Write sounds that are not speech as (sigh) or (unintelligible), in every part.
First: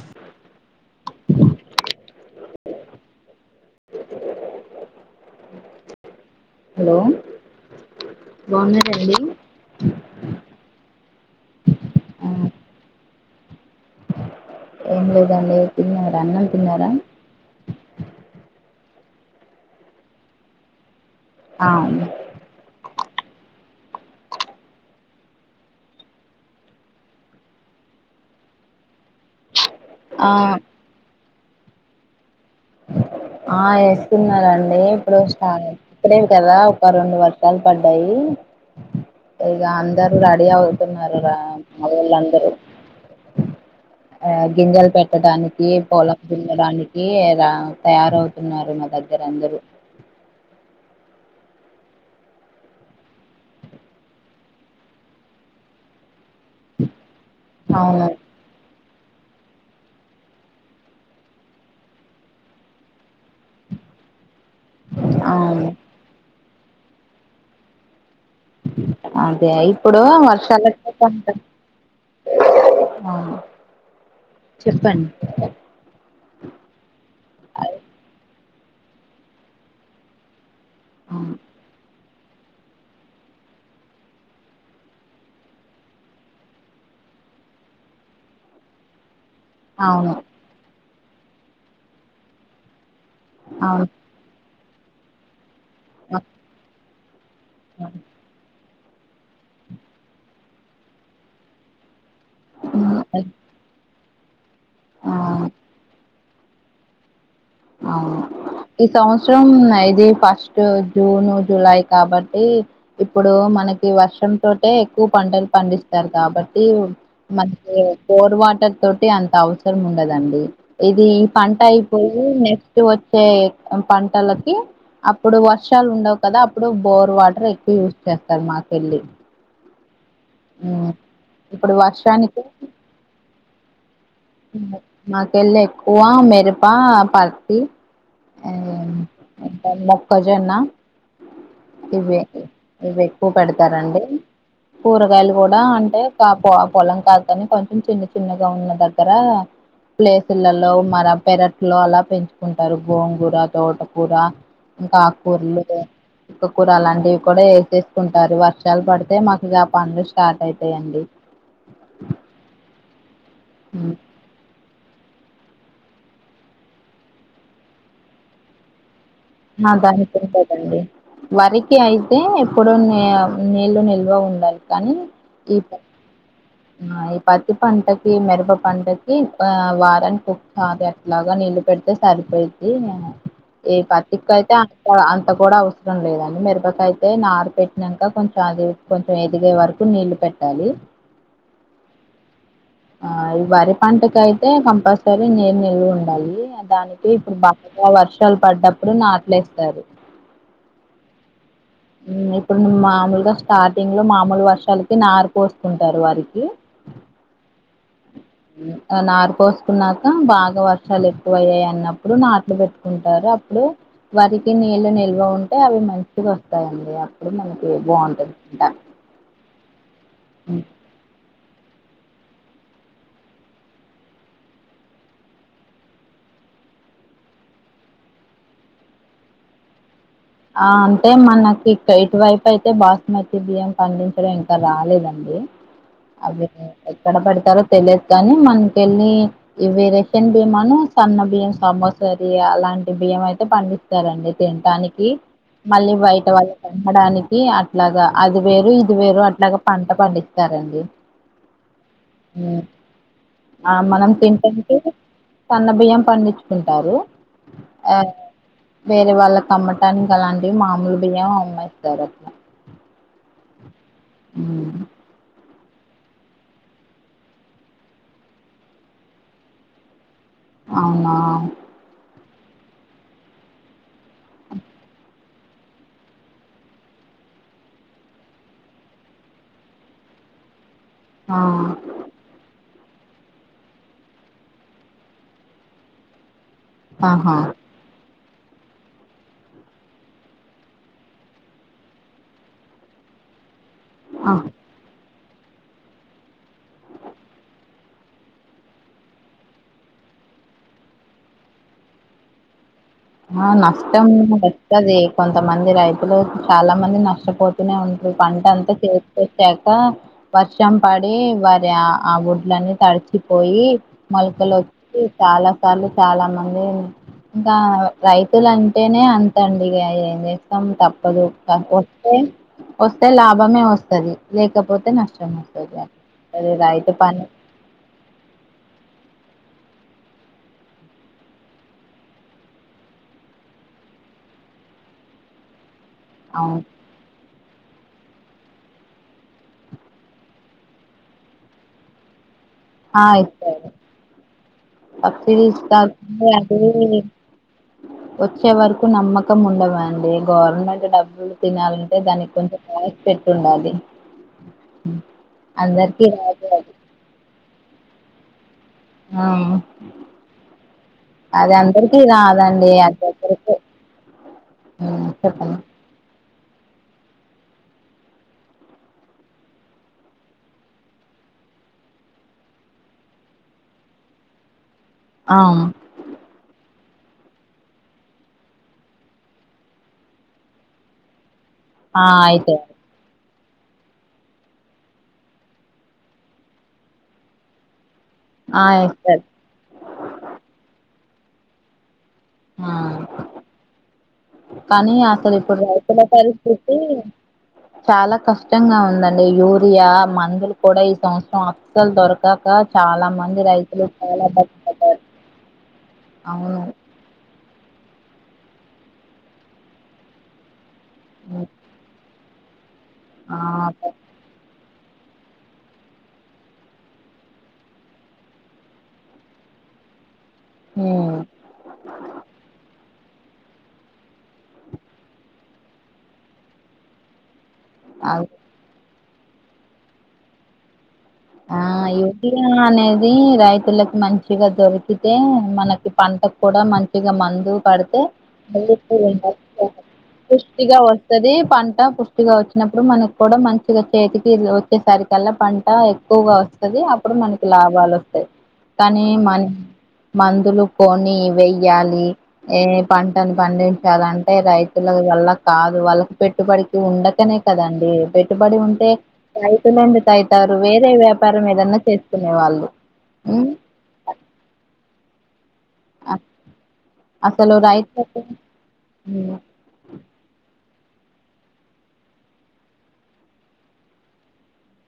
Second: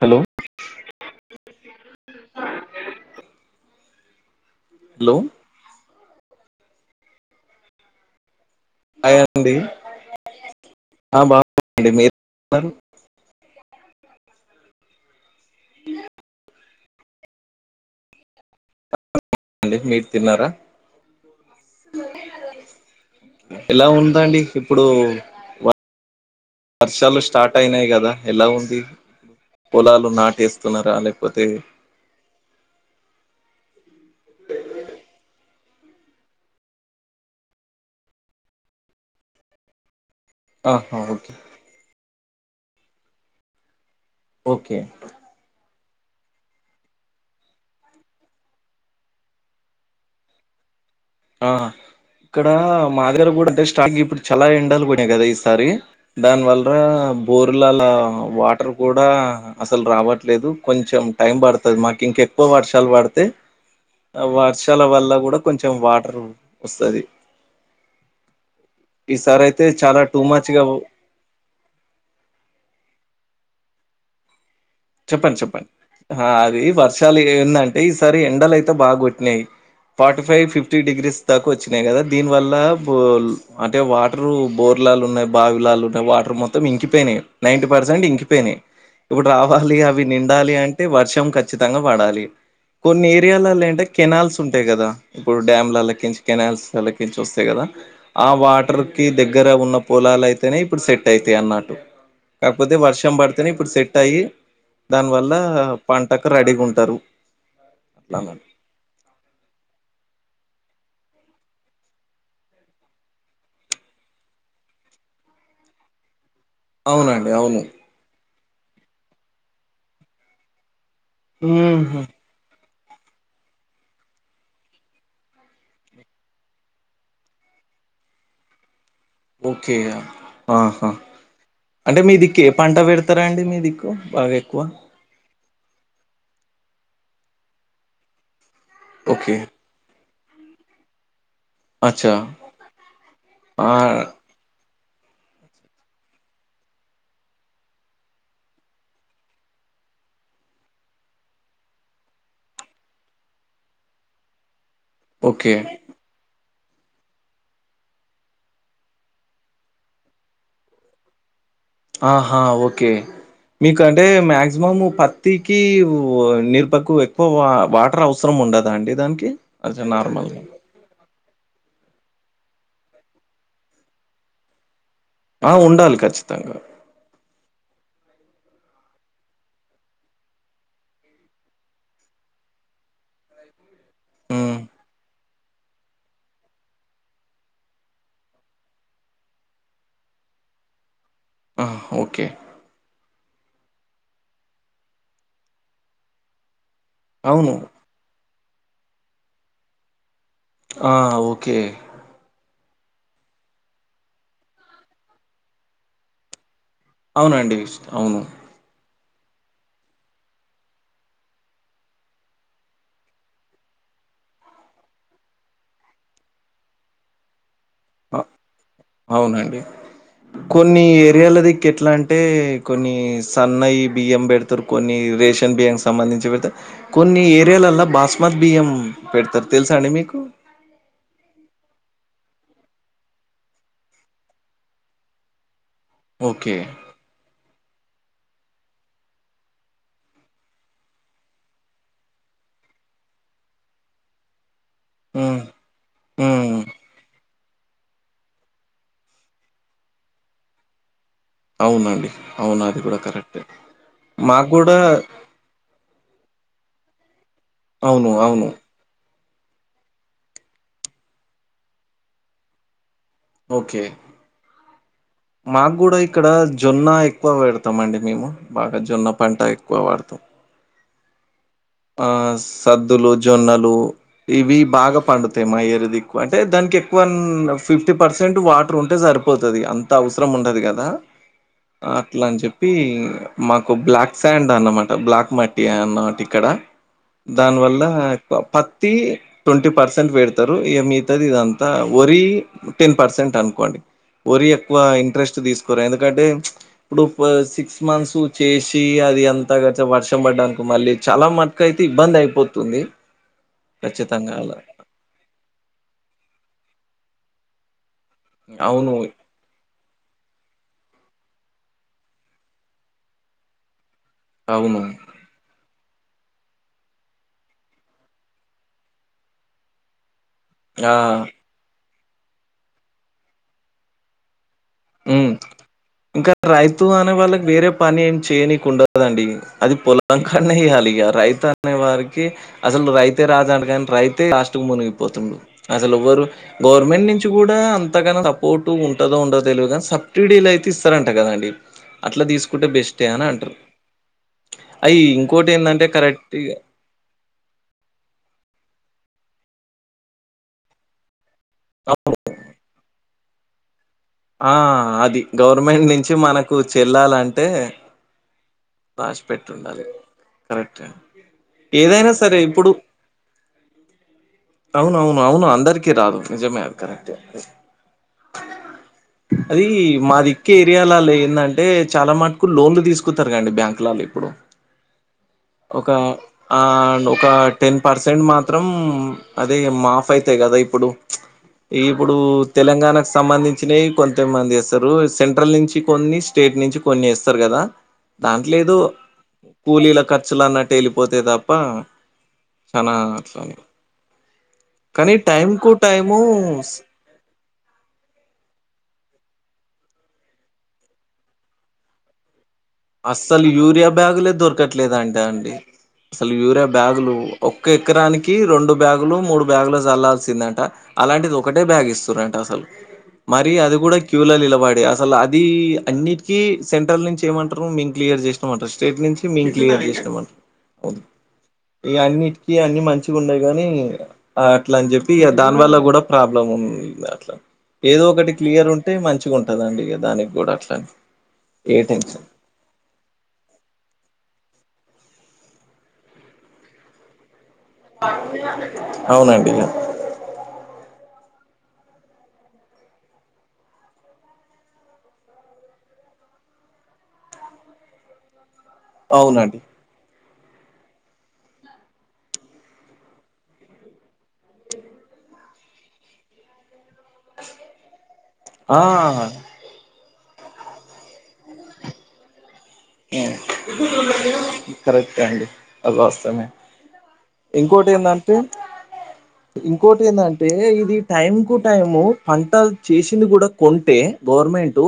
Hello hello hello బావున్నరా అండి ఆ బాగుండి మీరు ఆ (unintelligible) ఏం లేదండి తిన్నారా అన్నం తిన్నారా డి మీరు తిన్నారా అవును ఎలా ఉందండి ఇప్పుడు వ వర్షాలు స్టార్ట్ అయినాయి కదా ఎలా ఉంది పొలాలు ఆ నాటేస్తున్నారా లేకపోతే ఆ వేస్తున్నారండి ఇప్పుడు ఇప్పుడేమి కదా ఒక రెండు వర్షాలు పడ్డాయి ఇగ అ అందరు రేడీ ఆహా అవుతున్నారు ఓకే రా మావోళ్ళందరూ ఆ ఓకే గింజలు పెట్టడానికి పొలం దున్నడానికి ఇగ తయారవుతున్నారు మా దగ్గర అందరూ ఆ ఇక్కడ మా దగ్గర కూడా అంటే స్టాక్ ఇప్పుడు చాలా ఎండలు పడయి కదా ఈసారి దాని వల్ల బోర్లు అలా అవును వాటర్ గూడా అసలు రావట్లేదు కొంచెం టైం పడుతది మాకు ఇంకెక్కువ వర్షాలు పడితే ఆ వర్షాల వల్ల కూడా అవును కొంచెం వాటర్ వస్తది ఈసారి అదే అయితే ఇప్పుడు చాలా టూ మచ్గా వర్షాలుత ఉంటా (unintelligible) ఆ చెప్పండి చెప్పండి అది వర్షాలు ఏ ఏందంటే ఈసారి ఎండలు బాగా కొట్టినాయి ఫార్టీ ఫైవ్ ఫిఫ్టీ డిగ్రీస్ దాకా వచ్చినాయి కదా దీని వల్ల బోల్ అంటే వాటర్ బోర్లాలు ఉన్నాయి బావిలాలు ఉన్నాయి వాటర్ మొత్తం ఇంకిపోయినాయి నైన్టి పర్సెంట్ ఇంకిపోయినాయి ఇప్పుడు రా వాలి అవి అవును అవును నిండాలి అంటే వర్షం కచ్చితంగా పడాలి కొన్ని ఏరియాలలో ఏంటే కేనాల్స్ ఉంటాయి కదా ఇప్పుడు డ్యామ్లల కేలించి అవును కెనాల్స్ కేళ్లకించి వస్తాయి కదా ఆ వాటర్ కి దగ్గర ఉన్న పొలాలు అయితేనే ఇప్పుడు సెట్ అయితాయి అన్నట్టు కాకపోతే వర్షం ఆ పడితేనే ఇప్పుడు సెట్ అయి దాని వల్ల పంటకు రెడీగా ఉంటారు అవును అట్లాన ఈ సంవత్సరం ఇది ఫస్ట్ జూన్ జులై కాబట్టి ఇప్పుడు మనకి వర్షం తోటే ఎక్కువ పంటలు పండిస్త కాబట్టి అవునండి అవును మనకి బోరు వాటర్ తోటి అంత అవసరం ఉండదండి ఇది ఈ పంట ఊహు అయిపోయి నెక్స్ట్ వచ్చే పంటలకి అప్పుడు వర్షాలు ఉండవు కదా అప్పుడు బోర్ వాటర్ ఎక్కువ యూజ్ చేస్తారు మాకేళ్ళి ఓకే ఆహా ఇప్పుడు అంటే మీ దిక్కు వర్షానికి ఏ పంట పెడతారా అండి మీ దిక్కు బాగా ఎక్కువ మాకెళ్ళి ఎక్కువ మిరపా పత్తి ఆ ఓకే ఇంకా మొక్కజొన్న అచ్చా ఇవి ఇవి ఎక్కువ ఆ పెడతారండి కూరగాయలు కూడా అంటే కా పొలం కాదు కాని కొంచెం చిన్న చిన్నగా ఉన్నద గర ప్లేసులలో మన పెరట్లో అలా పెంచుకుంటారు గోంగూర తోటకూర ఇంక ఆకు ఓకే కురలు కూర అలాంటివి కూడా వేసేసుకుంటారు వర్షాలు పడితే మాకు ఇగ పన్లు స్టార్ట్ అయితయి అండి (inaudible) ఆహా ఓకే మీకంటే మాక్సిమం పత్తికి మిరపకు ఎక్కువ వా వాటర్ అవసరం ఉండద అండి దానికి ఆ అచ్చ దానికి నార్మల్గా ఉంటదండి వరికి అయితే ఇప్పుడు నీ నీళ్లు నిల్వ ఉండాలి కానీ ఆ ఈ ఉండాలి ఖచ్చితంగా ఈ పన్ పంటకి మిరప పంటకి ఆ వారానికి ఒకసారి అట్లాగా నీళ్ళ పెడితే సరిపో ఈ పత్తికైతే మ్ అంత కూడా అవసరం లేదండి మిరపకయితే నారు పెట్టినాక కొంచెం అది కొంచెం ఎదిగే వరకు నీళ్లు పెట్టాలి ఆ ఓకే ఆ ఈ వరి పంటకయితే కంపల్సరీ నీరు నిల్వ ఉండాలి దానికి ఇప్పుడు అవును బాగా వర్షాలు పడ్డప్పుడు నాట్లేస్తారు ఆ ఓకే ఇప్పుడు మామూలుగా స్టార్టింగ్ లో మామూలు వర్షాలకి నారు కోస్తుంటారు వరికి అవునండి అవును నారు కోసుకున్నాక బాగా వర్షాలు ఎక్కువ అయ్యాయి అన్నప్పుడు నాట్లు పెట్టుకుంటారు అప్పుడు వరికి నీళ్ళ నిల్వ ఉంటే అవి మంచిగా వస్తాయండి అప్పుడు మనకి ఆ బాగుంటది పంట అవునండి కొన్ని ఏరియాల ది క్కు ఎట్లా అంటే కొన్ని సన్నయి బియ్యం పెడతారు కొన్ని రేషన్ బియ్యనికి సంబంధించి పెడతారు కొన్ని ఏరియాలల్ల బాస్మత్ బియ్యం పెడతారు తెలుసా అండి మీకు ఆ అంటే మనకి ఇ ఇటువైపు అయితే బాస్మతి బియ్యం పండించడం ఇంకా రాలేదండి, అవి ఓకే. ఎక్కడ పెడతరో తెలిదు కాని మనకెళ్ళి ఇవి రేషన్ బియ్యమాను సన్న బియ్యం సమైసరి అలా లాంటి బియ్యం అయితే పండిస్తారండి తినటానికి హ్మ్. మళ్ళీ బయట హ్మ్. వాళ్ళుకి అమ్మాడానికి అట్లాగా అది వేరు ఇది వేరు అట్లాగా పంట పండిస్తారండి, అవునండి ఉమ్. అవును అది కూడా కరెక్ట్ ఆ మనం మా తింటానికి కూడా సన్న బియ్యం పండించుకుంటారు, అవును. అవును. వేరే వాళ్ళకు అమ్మటానికి అలాంటివి మామూలు బియ్యం అమ్మెస్తారు అట్ల ఓకే ఉమ్ మాకు కూడా ఇక్కడ జొన్న ఎక్కువ పేడతాం అండి మేము బాగా జొన్న పంట ఎక్కువ వాడతాం, అవునా ఆ సద్దులు, జొన్నలు ఇవి బాగా పండుత అంతే మా ఏరియా దిక్కు ఎక్కువ అంటే దానికి ఎక్కువ ఫిఫ్టీ పర్సెంట్ వాటర్ ఉంటే సరిపోతది, అంత అవసరం ఉండది కదా ఆ, అట్లా అని చె ప్పి మాకు బ్లాక్ శాండ్ అన్నమాట బ్లాక్ మట్టి అన్నమాట ఇక్కడ ఆహా దాని వల్ల పత్తి ట్వంటీ పర్సెంట్ పేడతారు, ఇగా మిగతాది ఇదంతా వరి టెన్ పర్సెంట్, అనుకోండి ఆ. వరి ఎక్కువ ఇంట్రెస్ట్ తీసుకోరు ఎందుకంటే ఇప్పుడు సిక్స్ మంత్స్ చేసి అది అంతా వర్షం ప డాది అనుకో మళ్ళీ చాలా మటుకు అయితే ఇబ్బంది అయిపోతుంది ఆ నష్టం ఖచ్చితంగా అలా వస్తది కొంతమంది రైతులు చాలా మంది నష్టపోతూనే ఉం ఇప్పుడు పంట అంతా అవును చేతికి వచ్చాక వర్షం పడి వరి ఆ ఆ వడ్లన్నీ తడిచిపోయి, మొలకలు అవును వచ్చి చాలా సార్లు చాలా మంది ఇంకా రైతులు అంటేనే అంతండి ఇగ ఏం చేస్తాం ఆ తప్పదు కా పోతే వస్తే లాభమే వస్తది లేక ఉ ఇంకా రైతు అనే వాళ్ళకి వేరే పని ఏమి చేయనీకి ఉండది కదండీ అది పొలం కనేయ్యాలిగ రైతు అనే వారికి అసలు రైతే రాజా అంటరు గానీ రైతే లాస్టుకు మునిగిపోతుడు, అసలు ఎవ్వరు అవును గవర్నమెంట్ నుంచి కూడా అంతగాన సపోర్ట్ ఉంటదో ఉండదు తెలువద్ గా సబ్సిడీలు అయితే ఇస్తారంట, గ దండి అట్లా తీసుకుంటే బెస్టే అని అంటరు అయి ఇంకోటి ఏందంటే కరెక్ట్‌గా వచ్చేవరకు నమ్మకం ఉండదండి గవర్నమెంట్ డబ్బులు తినాలంటే దానికి కొంచెం రాసి పేటి ఉండాలి ఆ అది గవర్నమెంట్ నుంచి రాదు మనకు అది చెల్లాలంటే రాసి ఆ పెట్టి ఉండాలి కరెక్టే. అది అందరికీ ఏదైనా సరే రాదండి అది ఒకరికే అవును అవును అవును అందరికి రాదు నిజమే అది కరెక్ట్ (inaudible) అది మాదిక్కే ఏరియాలాలో ఏంటంటే చాలా మటుకు లోన్లు తీసుకుంటారు కదండి బ్యాంకు లో ఇప్పుడు (inaudible) ఒక ఆ ఒక టెన్ పర్సెంట్ మాత్రం అదే మాఫ్ అయితయి గదా ఇప్పుడు ఆ ఇప్పుడు అయితే తెలంగాణ స్ సంబంధించినవి కొంత మంది ఎస్తారు సెంట్రల్ నుంచి కొన్ని స్టేట్ నుంచి కొన్ని ఎస్తారు గదా ఆ దాంట్లేఎదో ఇస్తారు కూలీల ఖర్చులు అన్నట్టు ఎళ్ళిపోతే తప్ప ఆ అనా అట్లని కానీ అసలు టైం ఇప్పుడు కు రైతుల టైము పరిస్థితి చాలా కష్టంగా ఉందండి, యూరియా మందులు గూడా ఈ సంవత్సరం అసలు దొరకాక అస్సలు యూరియా బ్యాగులే దొరకట్లేదు పడ్డారు అంటే అండి అసలు అవును యూరియా బ్యాగులు ఒక్క ఎకరానికి రెండు బ్యాగులు మూడు బ్యాగులు చల్లాల్సిందంట అలాంటిది ఉమ్, ఒకటే బ్యాగ్ ఇస్తురంట అసలు ఆ మరి అది గూడా క్యూల నిలబడి అసలు అది అన్నిటికీ సెంట్రల్ నుంచి ఏమంట మేం క్లియర్ చేసినమాటర్ స్ట్రేట్ నుంచి మేం క్లియర్ చేసినమాటర్ ఉమ్ అన్నిటికి అన్నీ మంచి ఉండే గాని అట్ల అని చెప్పి దాని వల్ల గూడా ప్రాబ్లం ఉంది అట్లా ఏదో అ ఒకటి క్లియర్ ఉంటే మంచిగా ఉంటందండి ఇగా దానికి గూడా అట్లానే ఆ యోగినే అది రైతులకి మంచిగా దొరికితే మనకి పంట గూడా మంచిగా మందు పడితే మ అవునండి ఇక పుష్టిగా వస్తది పంట పుష్టిగా వచ్చినప్పుడు మనకు గూడా మంచిగా చేతికి వచ్చేసరి కల్లా పంట ఎక్కువగా వస్తది అప్పుడు మనకి లాభాలు వస్తాయి కానీ మ అవునండి మందులు కొని వయ్యాలి ఏ పంటను పండించాలంటే రైతులకు వాళ్ళ కాదు వాళ్ళకి పెట్టుబడికి ఉండకనే కదండి పెట్టుబడి ఆ ఉంటే రైతులందుకు అయితారు వేస్ట్ ఇదే వ్యాపారం ఏదన్నా చేస్తుకునే వాళ్ళు ఉమ్ కరెక్ట్ అండి అది అ- వాస్తమే అసలు ఇంకోటి రైతులకు ఏందంటే ఉమ్ ఇంకోటి ఏందంటే ఇ ఇది టైం కు టు టైం పంటలు చేసింది గూడా కొంటే గవర్నమెంట్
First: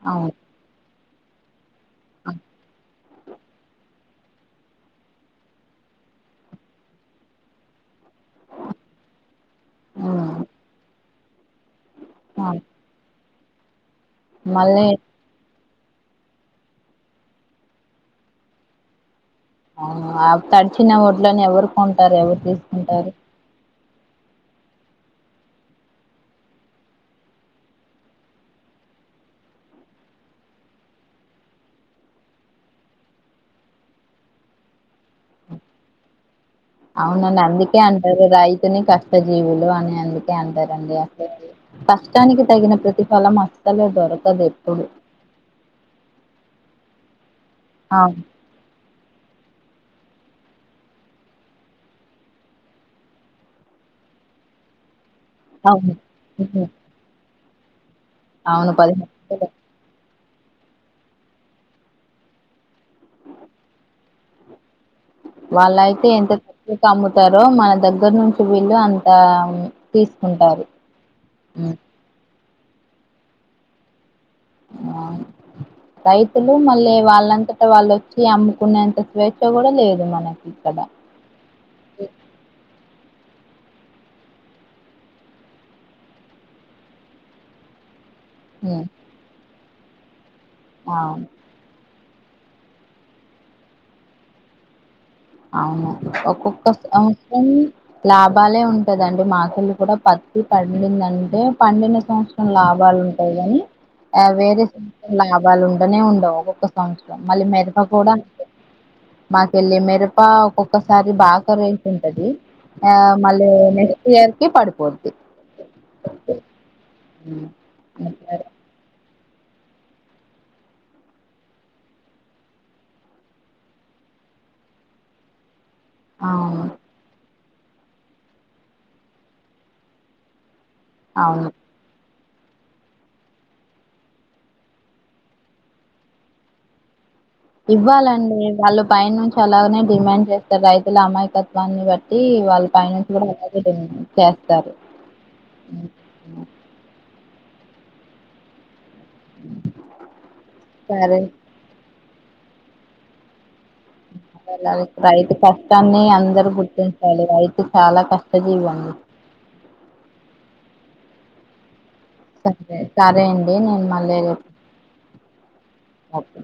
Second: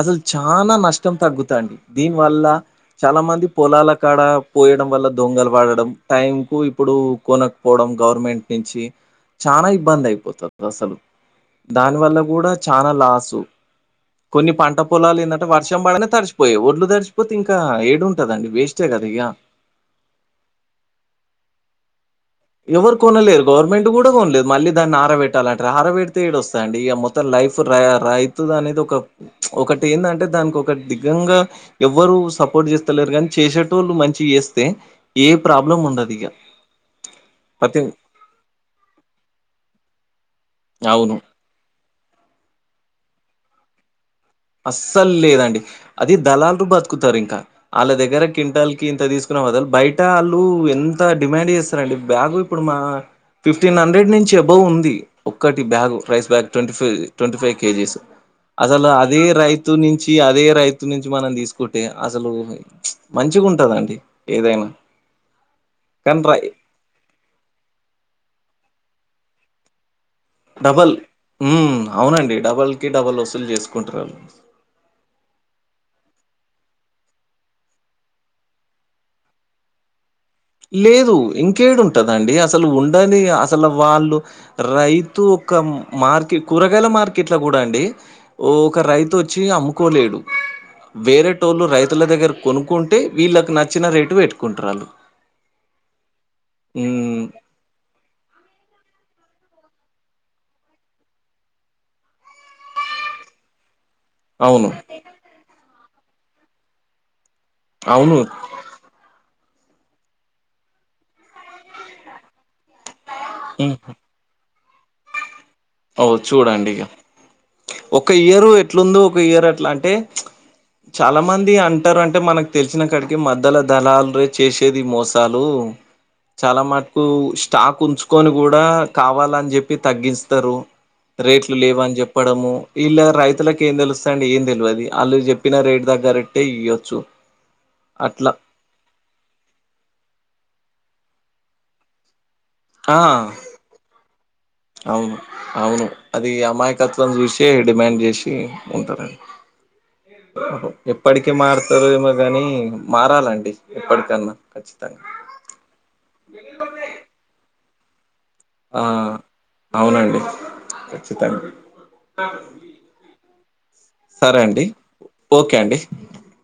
అసలు అవును చాలా నష్టం తగ్గుతాంది దీని వల్ల చాలా మంది పొలాల కాడ పోయడం వల్ల దొంగలు పడడం టైం కు ఇప్పుడు కొనకపోవడం గవర్నమెంట్ నుంచి చాలా ఇబ్బంది ఉమ్ అయిపోతరు అసలు దాని వల్ల గూడా అవును చాల లాసు కొన్ని పంట మళ్ళీ పొలాలు ఏంటే వర్షం పడనే తడిచిపోయేవి ఒడ్లు తడిచ్ పోతే ఇంకా ఏడుంటదండి వేస్టే కదా ఇగ అవ్ అ తడిచిన ఓడ్లని ఎవరు కొంటారు ఎవరు తీసుకుంటారు మెంట్ కూడా కొనలేదు మళ్ళీ దాన్ని ఆరబెట్టాలంట ఆరబెడితే ఏడోస్తాదండి ఇగ మొతం లైఫ్ రై రైతు దా ఒక ఒకటి ఏందంటే దానికి ఒక దిగ్గంగా ఎవ్వరు సపోర్ట్ చేస్తలేరు కానీ చేసే టోళ్ళు మంచిగ చేస్తే ఏ ప్రాబ్లం ఉండదు ఇగ అవునండి అందుకే ప్రతి అంటారు రైతుని కష్ట జీవులు అని అందుకే అంటారండి అవును కష్టానికి తగిన ప్రతిఫలం అసలే దొర అస్సలు లేదండి అది దళాల బతుకుతారు ఇంకా వాళ్ళ అవును దగ్గర కింటల్ ఇంత తీసుకున్నా వదలు బయట వాళ్ళు ఎంత డిమాండ్ చేస్తారంటే బ్యాగు ఇప్పుడు మా ఫిఫ్టీన్ హండ్రెడ్ నుంచి అబౌవ్ ఉంది ఒక్కటి అవును bag rice bag twenty five twenty five kgs ఆవును పది ఏ రైతు నుంచి అదే రైతు నుంచి మనం తీసుకుంటే అసలు మంచిగా ఉంటదండి ఏదైనా వాళ్ళయితే కానీ ఎంత రై త అమ్ముతారో మన దగ్గర నుంచి వీళ్ళు అంత తీసుకుంటారు డబల్ ఉమ్, మ్ అవునండి డబల్ కి డబల్ వసూలు చేసుకుంటారళ్ళు ఆ రైతులు మళ్ళీ వాళ్ళంతటా వాళ్ళుొచ్చి అమ్ముకునేంత స్వేచ్ఛ కూడా లేదు మనకి ఇక్కడ లేదు ఇంకేడుంటదండి అసలు ఉండని అసలు వాళ్ళు రైతు ఒక మార్కెట్ కూరగాయల మార్కెట్ ల కూడా అండి ఓ ఒక ఉమ్, రైతు వచ్చి అమ్ముకోలేడు అవును వేరే టోళ్ళు రైతు ల దగ్గర కొనుక్కుంటే వీళ్ళకి నచ్చిన రేటు పెట్టుకుంటారళ్ళు అవును ఒక్కొక్క సంవత్సరం లాభ బాలే ఉంటుదండి మకేళి కూడా పత్తి పండిందంటే పండిన సంవత్సరం లాభాలే ఉంటాయి కాని ఆ వేరే అవును. సంవత్సరం లాభాలు ఉండనే ఉండవు ఒక్కొక్క సంవత్సరం మళ్ళీ మిరప కూడా అవును. అంటే మాకెళ్ళి మిరప ఒక్కొక్కసారి బా రేట్ ఉంటది ఆ మళ్ళీ నెక్స్ట్ ఇయర్ కి పడిపోద్ది ఓ చూడండి ఇగ హ్మ్. ఒక ఇయరు ఎట్లుందో ఒక ఇయరు ఎట్లా అంటే చాలా మంది అంటారు అంటే మనకు తెలిసిన కాడికి మద్ద్యల దళార్లే చేసేది మోసాలు చాలా అవును మట్టుకు స్టాక్ ఉంచుకొని కూడా కావాలని చెప్పి తగ్గిిం తరు అవును రేట్లు లేవని చెప్ ప్పడము ఇళ్ళ రైతులకు ఏం తెలుస్తాదండి ఏం తెలియదు వాళ్ళు చెప్పిన రేటు దగ్గరట్టే ఇయ్యొచ్చు అట్లా ఇవ్వాలండి వాళ్ళు పైన నుంచి అలాగనే డిమాండ్ చేస్తారు రైతు ల అమాయకత్వాన్ని బట్టి వాళ్ళు ఆ పైనుంచి కూడా అలాగే డిమాండ్ చేస్తారు అవును అవును అది అమాయకత్వం చూసి డిమాండ్ చేసి ఉంటారండి సరే ఎప్పటికి మరుతారో మరి కాని మారాలండి ఎప్పటికన్నా అలా ఖచ్చితంగా రైతు కష్టాన్ని అందరు గుర్తించాలి రైతు చాలా కష్ అ అవునండి ఖచ్చితంగా సరే సరే అండి నేను మళ్ళీ ఎదో సరే అండి ఓకే అండి ఓకే